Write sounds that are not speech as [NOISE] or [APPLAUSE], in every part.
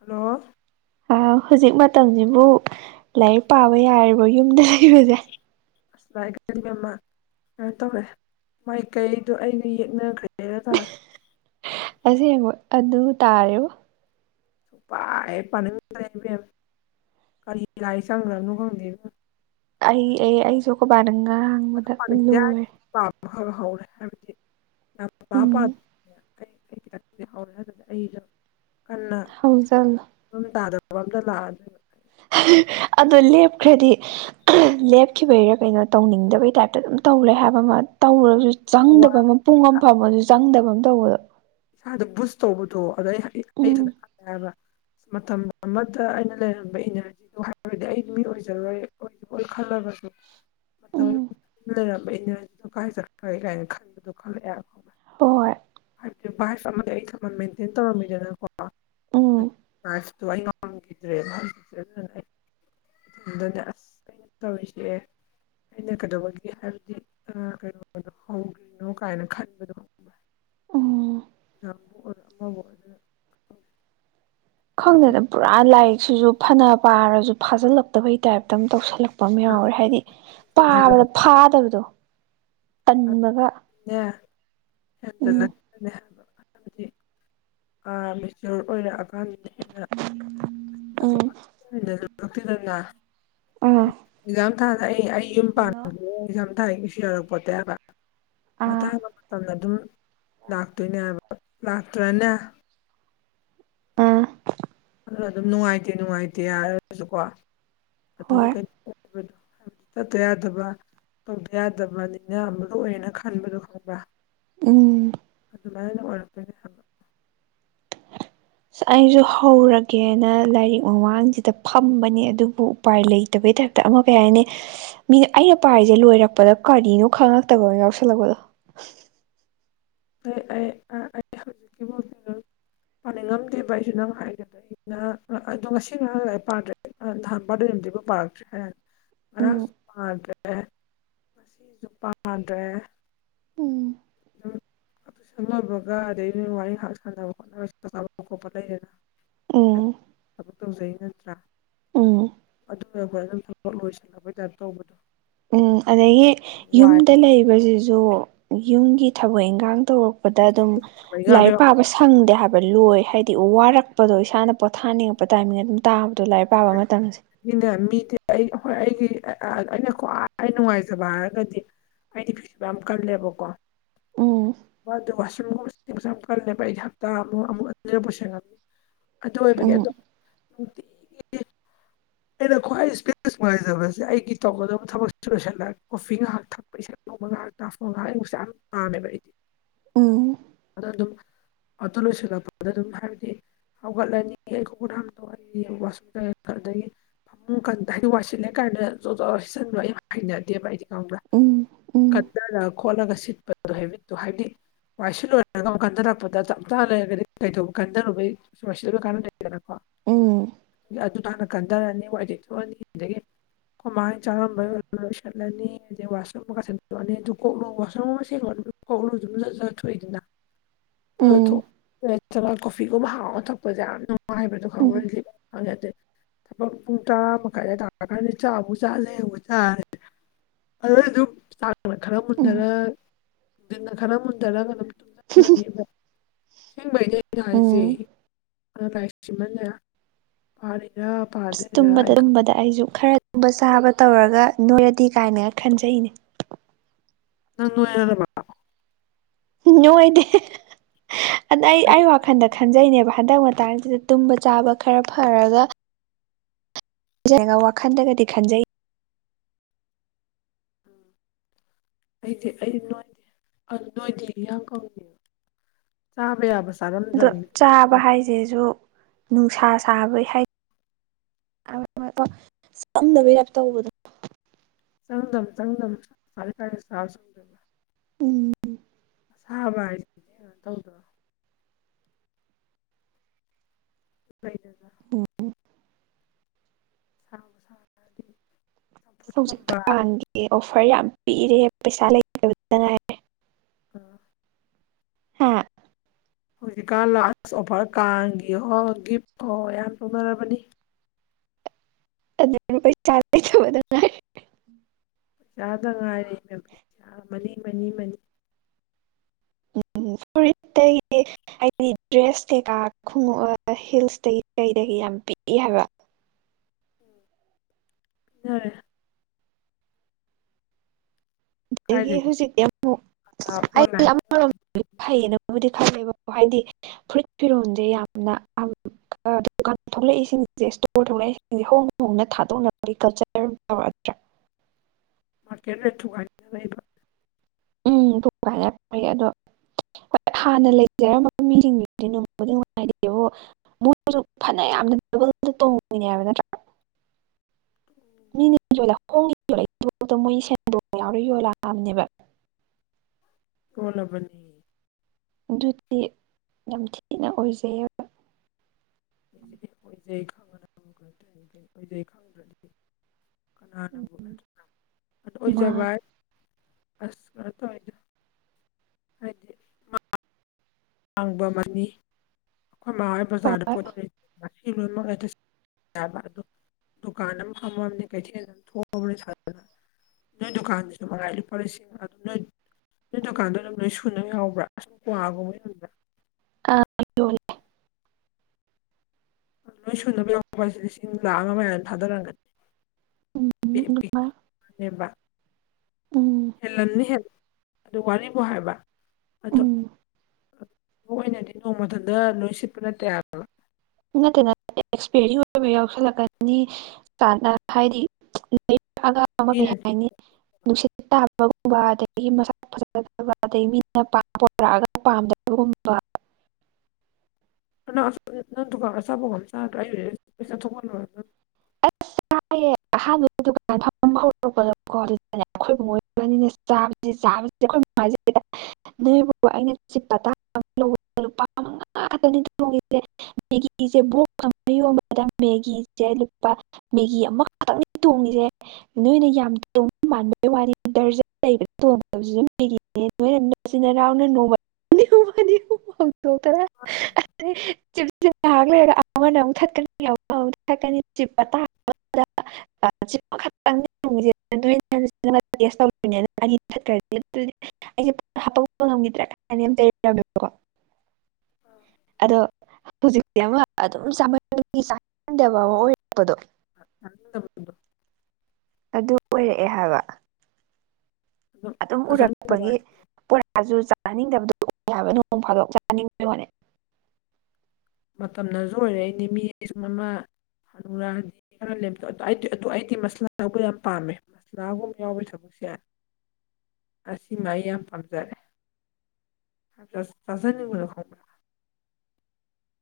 Hello. ꯑ ꯍꯧꯖꯤꯛ ꯃꯇꯝꯁꯤꯕꯨ ꯂꯥꯏꯔꯤꯛ ꯄꯥꯕ ꯌꯥꯔꯤꯕꯣ ꯌꯨꯝꯗ ꯂꯩꯕꯁꯦ꯫ [INAUDIBLE] ꯀꯩꯅꯣ ꯇꯧꯔꯦ ꯃꯥꯏꯀꯩꯗꯣ ꯑꯩꯒ ꯌꯦꯛꯅꯈ꯭ꯔꯦꯒ ꯇꯥꯔꯦ꯫ ꯑꯁꯦꯡꯕ ꯑꯗꯨ ꯇꯥꯔꯦꯕꫭ꯫ ꯄꯥ ꯍꯦꯛ ꯄꯥꯅꯤꯡꯗ꯭ꯔꯦ ꯏꯕꯦꯝ ꯀꯔꯤ ꯂꯥꯏ ꯆꯪꯈ꯭ꯔꯅꯣ ꯈꯪꯗꯦꯕ꯫ ꯑꯩ ꯑꯦ ꯑꯩ ꯁꯨ ꯈꫭꯕꯥꯅ ꯉꯥꯡ [INAUDIBLE] [INAUDIBLE] ꯎꯝ ꯀꯟꯅ ꯍꯧꯖꯜꯂꯣ ꯑꯗꯨꯝ ꯇꯥꯗꯕ ꯑꯃꯇ ꯂꯥꯛꯑ ꯑꯗꯣ ꯂꯦꯞꯈ꯭ꯔꯗꯤ ꯂꯦꯞꯈꯤꯕꯩꯔꯥ ꯀꯩꯅꯣ ꯇꯧꯅꯤꯡꯗꯕꯩ ꯇꯥꯏꯞꯇ ꯑꯗꯨꯝ ꯇꯧꯔꯦ ꯍꯥꯏꯕ ꯑꯃ ꯇꯧꯔꯁꯨ ꯆꯪꯗꯕ ꯋꯥꯒ ꯑꯃ ꯄꯨꯡ ꯑꯃ ꯐꯝꯃꯁꯨ ꯆꯪꯗꯕ ꯑꯃ ꯇꯧꯑꯦꯕ꯫ ꯏꯁꯥꯗ ꯕꯨꯖ ꯇꯧꯕꯗꯣ ꯑꯗꯣ ꯎꯝ ꯑꯩ꯫ [INAUDIBLE] ꯃꯇꯝ ꯑꯃꯗ ꯑꯩꯅ ꯂꯩꯔꯝꯕ ꯏꯅꯔ [INAUDIBLE] ꯎꯝ [INAUDIBLE] ꯍꯣꯏ꯫ [INAUDIBLE] ꯎꯝ [INAUDIBLE] ꯗꯅꯦ ꯑꯁ ꯀꯩꯅꫭ ꯇꯧꯔꯤꯁꯦ ꯑꯩꯅ ꯀꯩꯗꯧꯕꯒꯤ ꯍꯥꯏꯕꯗꯤ ꯑ ꯀꯩꯅꯣꯗꯣ ꯍꯧꯗ꯭ꯔꯤꯅꯣ ꯀꯥꯏꯅ ꯈꯟꯕꯗꯣ ꯈꯪꯕ꯭ꯔꯥ꯫ ꯎꯝ [INAUDIBLE] ꯑꯗꯨꯝ ꯈꯪꯗꯦꯗ ꯄꯨꯔꯥ ꯂꯥꯏꯔꯤꯛꯁꯤꯁꯨ ꯐꯅ ꯄꯥꯔꯁꯨ ꯐꯥꯖꯤꯜꯂꯛꯇꯕꯩ ꯇꯥꯏꯞꯇ ꯑꯃ ꯇꯧꯁꯤꯜꯂꯛ ꯄ ꯑꯃ ꯑꯗꯨꯝ ꯌꯥꯎꯔꯦ ꯍꯥꯏꯗꯤ ꯁꯨꯝ ꯄꯥꯕꯗ ꯍꯦꯟꯖꯜꯂꯛꯄꯅꯦ ꯐꯥꯗꯕꯗꯣ ꯇꯟꯕꯒ ꯎꯝ [INAUDIBLE] ꯑꯥ ꯃꯦꯆ꯭ꯌꯣꯔ ꯑꯣꯏꯔꯛꯑꯀꯥꯟ [INAUDIBLE] [UNINTELLIGIBLE] [INAUDIBLE] ꯑꯥ ꯑꯦꯛꯖꯥꯝ ꯊꯥꯗ ꯑꯩ ꯑꯩ ꯌꯨꯝ ꯍꯜꯂꯣ ꯄꯥꯟꯕ꯫ [INAUDIBLE] ꯥꯏꯒꯤꯁꯤ [UNINTELLIGIBLE] ꯌꯥꯔꯛꯄꯣꯇꯦ ꯍꯥꯏꯕ ꯑꯥ ꯃꯇꯥꯡ ꯃꯇꯝꯅ ꯑꯗꯨꯝ ꯂꯥꯛꯇꯣꯏꯅꯦ ꯍꯥꯏꯕ ꯂꯥꯛꯇ꯭ꯔꯅ ꯎꯝ ꯑꯗꯣ ꯑꯗꯨꯝ ꯅꯨꯡꯉꯥꯏꯇꯦ ꯅꯨꯡꯉꯥꯏꯇꯦ ꯍꯥꯏꯔꯒꯁꯨꯀꯣ ꯑꯗꯨꯝ ꯍꯣꯏ ꯀꯩꯅꯣ __ꯍꯥꯏꯕꯗꯤ ꯆꯠꯇ ꯌꯥꯗꯕ ꯇꯧꯗ ꯌꯥꯗꯕ ꯅꯤꯡꯅꯃꯔꯨ ꯑꯣꯏꯔꯦꯅ ꯈꯟꯕꯗꯣ ꯈꯪꯕꯔꯥ ꯎꯝ ꯑꯗꯨꯃꯥꯏꯅ ꯑꯣꯏꯔꯛꯇꫭꯏꯅꯦ ꯍꯪ ꯑꯩꯁꯨ ꯍꯧꯔꯒꯦꯅ ꯂꯥꯏꯔꯤꯛ ꯃꯃꯥꯡꯁꯤꯗ ꯐꯝꯕꯅꯦ ꯑꯗꯨꯕꯨ ꯎꯄꯥꯏ ꯂꯩꯇꯕꯩ ꯇꯥꯏꯞꯇ ꯑꯃ ꯀꯩ ꯍꯥꯏꯅꯤꯅꯤ ꯃꯤꯅ ꯑꯩꯅ ꯄꯥꯏꯔꯤꯁꯦ ꯂꯣꯏꯔꯛꯄꯗ ꯀꯔꯤꯅꯣ ꯈꯪꯉꯛꯇꯕꯃꯥ ꯌꯥꯎꯁꯜꯂꯛꯄꯗꯣ ꯑꯩ ꯑꯩ ꯑꯩ ꯍꯧꯖꯤꯛꯀꯤꯕꯨꯥꯎ [UNINTELLIGIBLE] ꯄꯥꯅꯤꯡꯉꯝꯗꯦꯕ ꯑꯩꯁꯨ ꯅꯪ ꯍꯥꯏꯒꯗ꯭ꯔꯒꯦ ꯑꯗꯣ ꯉꯁꯤ ꯉꯔꯥꯡ ꯂꯥꯏꯔꯤꯛ ꯄꯥꯗ꯭ꯔꯦ ꯅꯍꯥꯟ ꯕꯔꯗ‌ꯦ ꯅꯨꯃꯤꯠꯇꯩ ꯐꯥꯎ ꯄꯥꯔꯛꯇ꯭ꯔꯤ ꯎꯝ ꯃꯔꯥꯡꯁꯨ ꯄꯥꯟꯗ꯭ꯔꯦ ꯃꯁꯤꯁꯨ ꯃꯥꯟꯗ꯭ꯔꯦ ꯎꯝ ꯎꯝ ꯁ ꯂꯕꯒ [UNINTELLIGIBLE] ꯑꯗꯩ ꯋꯥꯔꯤ ꯉ ꯁꯥꯟꯅꯕ ꯈꯣꯠꯅꯕꯁꯤ ꯇꯥꯄ ꯈꯣꯠꯄ ꯂꯩꯗꯦꯅ ꯎꯝ ꯊꯕꯛ ꯇꯧꯖꯩ ꯅꯠꯇ꯭ꯔꯥ ꯎꯝ ꯑꯗꯨꯅ ꯑꯩꯈꯣꯏ ꯑꯗꯨꯝ ꯊꯕꯛ ꯂꯣꯏꯁꯤꯜꯂꯛꯄꯩ ꯇꯥꯏꯞ ꯇꯧꯕꯗꯣ ꯎꯝ ꯑꯗꯒꯤ ꯋꯥꯏ ꯌꯨꯝꯗ ꯂꯩꯕꯁꯤꯁꯨ ꯌꯨꯝꯒꯤ ꯊꯕꯛ ꯏꯟꯈꯥꯡ ꯇꯧꯔꯛꯄ ꯄꯗ ꯑꯗꯨꯝ ꯂꯥꯏꯔꯤꯛ ꯄꯥꯕ ꯁꯪꯗꯦ ꯍꯥꯏꯕ ꯂꯣꯏ ꯍꯥꯏꯗꯤ ꯋꯥꯔꯛꯄꯗꯣ ꯏꯁꯥꯅ ꯄꯣꯊꯥꯅꯤꯡꯉꯛ ꯄ ꯇꯥꯏꯃꯤꯡ ꯑꯗꯨꯝ ꯇꯥꯕꯗꯣ ꯂꯥꯏꯔꯤꯛ ꯄꯥꯕ ꯃꯇꯝꯁꯦ ꯅꯦ ꯃꯤꯗꯤ ꯑꯩ ꯍꯣꯏ ꯑꯩꯒꯤ ꯑꯩꯅ ꯈ꯭ꯋꯥꯏ ꯅꯨꯡꯉꯥꯏꯖꯕ ꯍꯥꯏꯔꯒꯗꯤ ꯑꯩꯗꯤ ꯐꯤꯁꯨꯕ ꯌꯥꯝ ꯀꯜꯂꯦꯕꯀꯣ ꯎꯝ ꯋꯥ ꯑꯗꯨ ꯋꯥꯁ ꯀꯜꯂꯦꯕ ꯑꯩꯗꯤ ꯍꯞꯇꯥ [UNINTELLIGIBLE] ꯑꯃꯨꯛ ꯑꯅꯤꯔꯛꯄꯨ ꯁ‌ꯦꯡꯉꯝꯅꯤ ꯑꯗꯨ ꯑꯣꯏꯕꯒꯤ ꯑꯗꯣ ꯎꯝ ꯅꯨꯡꯇꯤ ꯑꯩꯅ ꯈ꯭ꯋꯥꯏ ꯏꯁꯄꯦꯁ ꯅꯨꯡꯉꯥꯏꯖꯕꯁꯦ ꯑꯩꯒꯤ ꯇꯧꯒꯗꯕ ꯊꯕꯛ ꯂꯣꯏꯁꯤꯜꯂꯥ ꯀꯣꯐꯤ ꯉꯥꯏꯍꯥꯛ ꯊꯛꯄ ꯂꯕꯒ ꯇꯥꯐꯒ [UNINTELLIGIBLE] ꯉꯩꯛꯦ ꯌꯥꯝ ꯄꯥꯝꯃꯦꯕ ꯑꯩꯗꯤ ꯎꯝ ꯑꯗꫭ ꯑꯗꯨꯝ ꯑꯗꯨ ꯂꯣꯏꯁꯤꯜꯂꯛꯄꯗ ꯑꯗꯨꯝ ꯍꯥꯏꯕꯗꯤ ꯍꯧꯒꯠꯂꯅꯤ ꯑꯩ ꯈꫭꯡ ꯈꯨꯠ ꯍꯥꯝꯗꯣꯛꯑꯅꯤ ꯋꯥꯁꯔꯨꯝ ꯆꯪꯉꯅꯤ ꯑꯩꯗꯒꯤ ꯀ [UNINTELLIGIBLE] ꯍꯥꯏꯗꯤ ꯋꯥꯏꯁꯤꯜꯂꯦ ꯀꯥꯏꯅꯆꯟꯕꯣ ꯌꯥꯝ ꯍꯩꯅꯗꯦꯕ ꯍꯥꯏꯗꯤ ꯈꯪꯕ꯭ꯔꯥ ꯎꯝ ꯎꯝ ꯀꯠꯊꯔ ꯈꯣꯠꯂꯒ ꯁꯤꯠꯄꯗꯨ ꯍ‌ꯦꯕꯤꯠꯇꯣ ꯍꯥꯏꯕꯗꯤ ꯋꯥꯏꯁꯂꯣ ꯒ ꯀꯟꯊꯔꯛꯄꯗ ꯆꯞ ꯆꯥ ꯂꯩꯔꯒꯗꯤ ꯀꯩꯗꯧꯕ ꯀꯟꯊꯔꯛꯄꯩ ꯋꯥꯏꯁꯤꯗꯩ [UNINTELLIGIBLE] ꯀꯥꯏꯅ ꯂꯩꯗꯅꯀꯣ ꯎꯝ ꯑꯗꯨꯗꫭ ꯍꯥꯟꯅ ꯀꯟꯊꯔꯅꯤ ꯋꯥꯏ ꯇꯩꯊꫭꯛꯑꯅꯤ ꯑꯗꯒꯤ ꯑꯈꫭꯏꯃꯥꯅ ꯆꯥꯔꯝꯕ ꯂꯣꯏ ꯁꯠꯂꯅꯤ ꯑꯗꯩ ꯋꯥꯁꯔꯨꯝ ꯑꯃꯒ ꯁꯟꯗꯣꯛꯑꯅꯤ ꯑꯗꯨꯗꯨ ꯀꯣꯛꯂꯨ ꯋꯥꯁꯔꯨꯝ ꯑꯃ ꯁꯦꯝꯦꯡꯒꯠꯂꯨ ꯀꯣꯂꯨ ꯁꯝ ꯆꯠ [UNINTELLIGIBLE] ꯆꯠꯊꯣꯛꯏꯗꯅ ꯊꯣꯛ ꯎꯝ [UNINTELLIGIBLE] ꯅꯠꯇ꯭ꯔꯒ ꯀꯣꯐꯤꯒꯨꯝꯕ ꯍꯥꯎꯅ ꯊꯛꯄꯁꯦ ꯌꯥꯝ ꯅꯨꯡꯉꯥꯏꯕꯗꯣ ꯈꯪꯕꯔꯥ ꯎꯝ ꯂꯤꯞ ꯍꯪꯉꯦꯠꯇꯦ [UNINTELLIGIBLE] ꯊꯕꯛ ꯄꯨꯡ ꯇꯔꯥ ꯃꯈꯥꯏꯗ ꯇꯥꯛꯀꯥꯟꯗ ꯆꯥꯛꯨꯛ ꯆꯥ [UNINTELLIGIBLE] ꯂꯩ ꯑꯃꯨꯛ ꯆꯥꯔꯦ ꯑꯣꯏꯁꯨ [UNINTELLIGIBLE] ꯈꯔ ꯎꯝ ꯃꯨꯟꯊꯔꯅꯨꯡꯗꯤꯟꯅ [UNINTELLIGIBLE] ꯈꯔ ꯃꯨꯟꯊꯔꯒ ꯑꯗꯨꯝ ꯇꯨꯡꯁꯤꯍꯜꯂꯅꯤꯕ ꯁꯦꯡꯕꯩꯗꯤ ꯑꯩꯅ ꯍꯥꯏꯁꯦ ꯎꯝ ꯑꯥꯏꯁꯤꯃꯅꯦ [UNINTELLIGIBLE] ꯄꯔꯤꯔꯥ ꯑꯁ ꯄꯗꯤꯔꯥ ꯑꯩ ꯇꯨꯝꯕꯗ ꯈꯪ ꯇꯨꯝꯕꯗ ꯑꯩꯁꯨ ꯈꯔ ꯇꯨꯝꯕ ꯆꯥꯕ ꯇꯧꯔꯒ ꯅꯣꯏꯔꯗꯤ ꯀꯥꯏꯅꯒ ꯈꯟꯖꯩꯅꯦ ꯅ [UNINTELLIGIBLE] ꯅꯣꯏꯗꯦ ꯑꯗ ꯑꯩ ꯑꯩ ꯋꯥꯈꯟꯗ ꯈꯟꯖꯩꯅꯦꯕ ꯍꯟꯗꯛ ꯃꯇꯥꯡꯁꯤꯗ ꯇꯨꯝꯕ ꯆꯥꯕ ꯈꯔ ꯐꯔꯒ ꯐꯖꯒ [UNINTELLIGIBLE] ꯋꯥꯈꯟꯗꯒꯗꯤ ꯈꯟꯖꯩ ꯑꯩꯗꯤ ꯑꯩ ꯅꯣꯏꯗꯤ [UNINTELLIGIBLE] ꯅꯣꯏꯗꯤ ꯌꯥꯝ ꯐꯪꯉꯕ ꯆꯥꯕ ꯌꯥꯕꯁꯦ ꯑꯗꯣ ꯆꯥꯕ ꯍꯥꯏꯁꯤꯁꯨ ꯅꯨꯡꯁꯥ ꯁꯥꯕꯩ ꯍꯥꯏ ꯑꯣꯏꯝꯗꯅꯕ ꯌꯥꯦꯞ ꯇꯧꯕꯗꯣ [INAUDIBLE] ꯁꯪꯗꯝ ꯆꯪꯗꯝ ꯁꯔ ꯀꯥꯔ ꯁꯥ ꯁꯗꯝ [INAUDIBLE] ꯎꯝ ꯁꯥꯕ ꯍꯥꯏꯁꯤꯗꯤ ꯀꯩꯅꯣ ꯇꯧꯗꯔꯣ ꯐ ꯇꯥ [INAUDIBLE] ꯑꯣ ꯁꯥꯕ ꯁꯥꯔꯗꯤ ꯑꯁ ꯆꯝꯐꯨꯠꯀꯨꯝꯕ ꯍꯧꯖꯤꯛꯀꯀꯥꯟꯒꯤ ꯑꯣꯐꯔ ꯌꯥꯝ ꯄꯤꯔꯦ ꯄꯩꯁꯥ ꯂꯩꯇꯗꯕꯇ ꯉꯥꯏꯔꯦ ꯑꯥ ꯍꯥ ꯍꯧꯖꯤꯛꯀꯥꯟ ꯂꯣ ꯑꯣꯐꯔ ꯀꯥꯡꯒꯤ ꯑꯣ ꯒꯤꯐ ꯑꯣ ꯌꯥꯝ ꯇꯧꯅꯔꯕꯅꯤ ꯑꯗꯨꯅ ꯄꯩꯁꯥ ꯂꯩꯇꯕꯗ ꯉꯥꯏꯔꯦ ꯄꯩꯁꯥꯗ ꯉꯥꯏꯔꯦ ꯃꯅꯤ ꯃꯅꯤ ꯃꯅꯤ ꯎꯝꯦ [INAUDIBLE] ꯍꯥꯏꯗꯤ ꯗ꯭ꯔꯦꯁ ꯀꯩꯀꯥ ꯈꯣꯡꯎꯨꯞ ꯍꯤꯜꯁꯇꯒꯤ ꯀꯩꯗꯒꯤ ꯌꯥꯝ ꯄꯤꯛꯏ ꯍꯥꯏꯕ ꯎꯔꯦ [INAUDIBLE] ꯑꯗꯒꯤ ꯀꯥꯏꯗꯒꯤ ꯍꯧꯖꯤꯛꯇꯤ ꯑꯃꯨꯛ ꯑ ꯑꯩ ꯑꯣꯟꯂꯥꯏꯟꯗ ꯑꯃꯔꯣꯝ ꯐꯩꯌꯦꯅꯕꯨꯗꯤ ꯈꯜꯂꯦꯕꯀꯣ ꯍꯥꯏꯗꯤ ꯐꯨꯔꯤꯠ ꯐꯤꯔꯣꯜꯁꯦ ꯌꯥꯝꯅ ꯗꯨꯀꯥꯟ ꯊꯣꯛꯂꯛꯏ ꯁꯤꯡꯁꯦ ꯏꯁꯇꯣꯔ ꯊꯣꯛꯂꯛꯏ ꯍꯣꯡ ꯍꯣꯡꯅ ꯊꯥꯗꯣꯛꯅꯕꯒꯤ ꯀꯜꯆꯔ ꯇꯥꯎꯔꯛꯑꯗꯔꯥ ꯃꯥꯔꯀꯦꯠ ꯔꯦꯠ ꯊꯨꯒꯥꯏꯅ ꯂꯩꯕ ꯎꯝ ꯊꯨꯀꯥꯢꯅꯔꯦ ꯑꯗꯣ ꯍꯣꯏ ꯍꯥꯟꯅ ꯂꯩꯖꯔꯝꯝꯕ ꯃꯤꯁꯤꯡꯗꯨꯗꯤ ꯅꯨꯡꯕꯨꯗꯤ ꯅꯨꯡꯉꯥꯏꯇꯦꯕ ꯃꯣꯏꯁꯨ ꯐꯅ ꯌꯥꯝꯅ ꯗꯕꯜ ꯇꯣꯡꯉꯣꯏꯅꯦ ꯍꯥꯏꯕ ꯅꯠꯇ꯭ꯔꯥ ꯃꯤꯅ ꯌꯣꯂꯛꯕ ꯍꯣꯡꯉꯅ ꯌꯣꯟꯂꯛꯢꯁꯦ ꯃꯣꯏ ꯁꯦꯟꯗꯣꯡ ꯌꯥꯎꯔ ꯌꯣꯜꯂꯛꯑꯕꯅꯦꯕ ꯌꯣꯜꯂꯕꯅꯤ ꯑꯗꯨꯗꯤ ꯌꯥꯝ ꯊꯤꯅ ꯑꯣꯏꯖꯩ ꯍꯥꯢꯕ ꯍꯧꯖꯤꯗꯤ ꯑꯣꯏꯖꯩ ꯈꯪꯉꯦꯅ ꯑꯃꯇꯥ ꯑꯣꯏꯖꯩ ꯈꯪꯗ꯭ꯔꯗꯤ ꯀꯅꯥꯅ ꯀ ꯃꯥ ꯑꯣꯏꯖꯚꯏ ꯑꯁ ꯈꯩꯅ ꯇ [INAUDIBLE] ꯍꯥꯢꯗꯤ ꯍꯥꯡꯕ ꯑꯃꯅꯤ [INAUDIBLE] ꯑꯩꯈꯣꯏ ꯃꯥꯍꯣꯏ ꯕꯖꯥꯔꯗ ꯍꯣꯏ ꯄꯣꯠ ꯂꯣꯏꯅꯃꯛ ꯌꯥꯕ ꯑꯗꯨ ꯗꯨꯀꯥꯟ ꯑꯃ ꯐꯝꯃꯕꯅꯦ ꯀꯩꯊꯦꯜꯗ ꯊꯣꯛꯑꯕ꯭ꯔꯅꯦ ꯁꯥꯗꯅ ꯅꯣꯏ ꯗꯨꯀꯥꯟꯗꯨꯁꯨ ꯃꯉꯥꯏ ꯂꯨꯄꯥ ꯂꯤꯁꯤꯡ ꯅꯣꯏ ꯅꯣꯏ ꯗꯨꯀꯥꯟꯗꯣ ꯑꯗꯨꯝ ꯂꯣꯏ ꯁꯨꯅꯕ ꯌꯥꯎꯕ꯭ꯔꯥ ꯁꯨꯝ ꯀ꯭ꯋꯥꯒꯨꯝꯕ ꯌꯣꯟꯕꯔꯥ ꯑꯥ ꯌꯣꯜꯂꯦ ꯂꯣꯏ ꯁꯨꯅꯕ ꯌꯥꯎꯕ ꯍꯥꯏꯁꯦ ꯂꯤꯁꯤꯡ ꯂꯥꯛꯈ ꯑꯃ ꯃꯌꯥ ꯑꯗꯨꯝ ꯊꯥꯗꯔꯝꯒꯅꯤ ꯎꯝ ꯄꯤ ꯑꯗꯨꯃꯥꯏ [INAUDIBLE] ꯎꯝ ꯍꯦꯜꯂꯝꯅꯤꯍꯦ ꯑꯗꯨ ꯋꯥꯔꯤꯕꯨ ꯍꯥꯏꯕ ꯑꯗꯨ ꯎꯝ ꯑꯗꯨ ꯅꯣꯡꯃꯇꯇ ꯂꯣꯏ ꯁꯤꯠꯄ ꯅꯠꯇꯦ ꯍꯥꯏꯕ ꯅꯠꯇꯦ ꯅꯠꯇꯦ ꯑꯦꯛꯁꯄꯤꯌꯔꯤ ꯑꯣꯏꯕ ꯌꯥꯎꯁꯜꯂꯛꯀꯅꯤ ꯍꯥꯏꯗꯤ ꯑ ꯑꯃ ꯀꯩ ꯃꯤꯅ ꯍꯥꯏꯅꯤ ꯅꯨꯡꯁꯤꯠ ꯇꯥꯕꯒꯨꯝꯕ ꯑꯗꯒꯤ ꯃꯁꯥꯛ ꯐ [INAUDIBLE] ꯄꯥꯝꯗꯕꯒꯨꯝꯕ ꯅꯪ ꯑꯁ ꯅꯪ ꯗꯨꯀꯥꯟ ꯑꯆꯥꯄꯣꯒꯝ ꯆꯥꯗ꯭ꯔ ꯑꯩ ꯑꯣꯢꯔꯗꯤ ꯆꯥꯊꯣꯛꯕꯗ ꯂꯣꯢꯔꯅꯤ ꯑꯁ ꯆꯥꯏꯑꯌꯦ ꯑꯍꯥꯟꯕꯒꯤ ꯗꯨꯀꯥꯟ ꯐꯝ ꯍꯧꯔꯛꯄꯗꯀꯣ ꯑꯩꯈꯣꯏ ꯕꯨꯡꯉꯣ ꯢꯕꯥꯅꯤꯅ ꯆꯥꯕꯁꯤ ꯆꯥꯕꯁꯤ ꯑꯩꯈꯣꯏꯁꯤꯗ ꯅꯣꯏ ꯕꯕ ꯑꯩꯅ ꯂꯨꯄꯥꯉꯥ [INAUDIBLE] ꯣꯡꯁꯦ ꯃꯦꯒꯤꯁꯦꯌꯣ ꯃꯦꯒꯤꯁꯦ [INAUDIBLE] ꯃꯦꯒꯤ ꯑꯃꯈꯛꯇꯪꯅꯤ ꯇꯣꯡꯉꯁꯦ ꯅꯣꯏꯅ ꯌꯥꯝ ꯇꯣꯡꯕ ꯃꯥꯟꯕ ꯋꯥꯔꯤ ꯗꯔꯖꯟ ꯂꯩꯕꯣꯡꯗꯕꯁꯨ ꯑꯗꯨ ꯅꯣꯏꯅ ꯅꯨꯡꯁꯤꯅꯔꯥꯎꯅ ꯅꯣꯡꯃ ꯣꯛꯇꯔ ꯆ ꯆ ꯍꯥꯏꯂꯔꯣꯅꯤ ꯊꯅꯤ ꯊꯅꯤ ꯆꯤꯄ ꯇꯥ ꯆꯤꯄ ꯈꯛꯇꯪꯅꯤ ꯇ꯭ꯔ ꯑꯗꯨꯗꯤ ꯑꯩꯁꯦ ꯍꯥꯄꯛꯄ ꯉꯝꯈꯤꯗ꯭ꯔꯥ ꯀ ꯑꯗꯣ ꯍꯧꯖꯤꯛꯇꯤ ꯑꯃ ꯑꯗꯨꯝ ꯆ ꯆꯟꯗꯕ ꯑꯃ ꯑꯣꯏꯔ ꯎꯄꯗꯣ [INAUDIBLE] ꯑꯗꯨ ꯑꯣꯏꯔꯛꯑꯦ ꯍꯥꯏꯕ ꯑꯗꯨꯝ ꯑꯗꯣ ꯆꯥꯅꯤꯡꯗꯕ ꯎꯔꯛꯄꯒꯤ ꯍꯥꯏꯗꯤ ꯄꯣꯔꯥꯁꯨ ꯆꯥꯅꯅꯤꯡꯗꯕꯗꯨ ꯎ ꯍꯥꯏꯕ ꯅꯣꯡ ꯐꯥꯗꯣꯛ ꯆꯥꯅꯤꯡꯕꯣꯅꯦ ꯃꯇꯝꯅꯁꯨ ꯑꯣꯏꯔꯛꯏꯅꯦ ꯃꯤ ꯁ ꯑꯃ ꯍꯂꯨꯔꯥꯗꯤꯇ ꯑꯩꯗꯤ ꯃꯁꯂꯥ ꯇꯧꯕ ꯌꯥꯝ ꯄꯥꯝꯃꯦ ꯄꯥꯁꯂꯥꯒꯨꯝ ꯌꯥꯎꯦ ꯊꯁꯦ ꯑꯁꯤꯃ ꯑꯩ ꯌꯥꯝ ꯄꯥꯝꯖꯔꯦ ꯆꯖꯅꯤꯕꯨ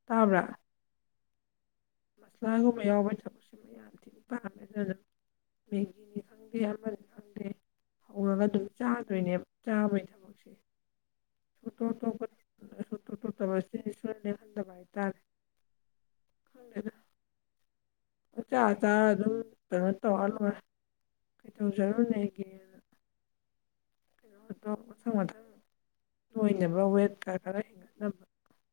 ꯇꯥꯕ꯭ꯔꯥ [INAUDIBLE] [UNINTELLIGIBLE] ꯌꯥꯝ ꯊꯦꯡꯅ ꯄꯥꯝꯃꯦ ꯑꯗꯨ ꯑꯗꯨ [UNINTELLIGIBLE] ꯃꯦꯒꯤꯅꯤ ꯈꯪꯗꯦ ꯑꯃꯅꯤ ꯈꯪꯗꯦ ꯍꯧꯔꯒ ꯑꯗꯨꯝ ꯆꯥꯗꯣꯏꯅꯦꯕ ꯆꯥꯕꯩ ꯊ ꯏꯁ ꯁꯣꯇꯣ ꯇꯄ [INAUDIBLE] [UNINTELLIGIBLE] ꯁꯣꯇꯣ ꯇꯣꯇꯕ ꯑꯁꯤ ꯁꯣꯏ ꯂꯦꯡꯍꯟꯗꯕ ꯍꯥꯏꯇꯥꯔꯦ ꯈꯪꯗꯦꯗ ꯄꯪꯆꯥ ꯆꯥꯔ ꯑꯗꯨꯝ ꯀꯩꯅꯣ ꯇꯧꯔ ꯂꯣꯏꯔꯦ ꯀꯩꯗꯧꯖꯔꯨꯅꯦꯒꯦ ꯑꯗꫭ ꯃꯊꯪ ꯃꯊꯪ ꯅꫭꯏꯕ ꯋꯦꯠ ꯈꯔ‌ ꯈꯔ ꯍꯦꯟꯒꯠꯅꯕ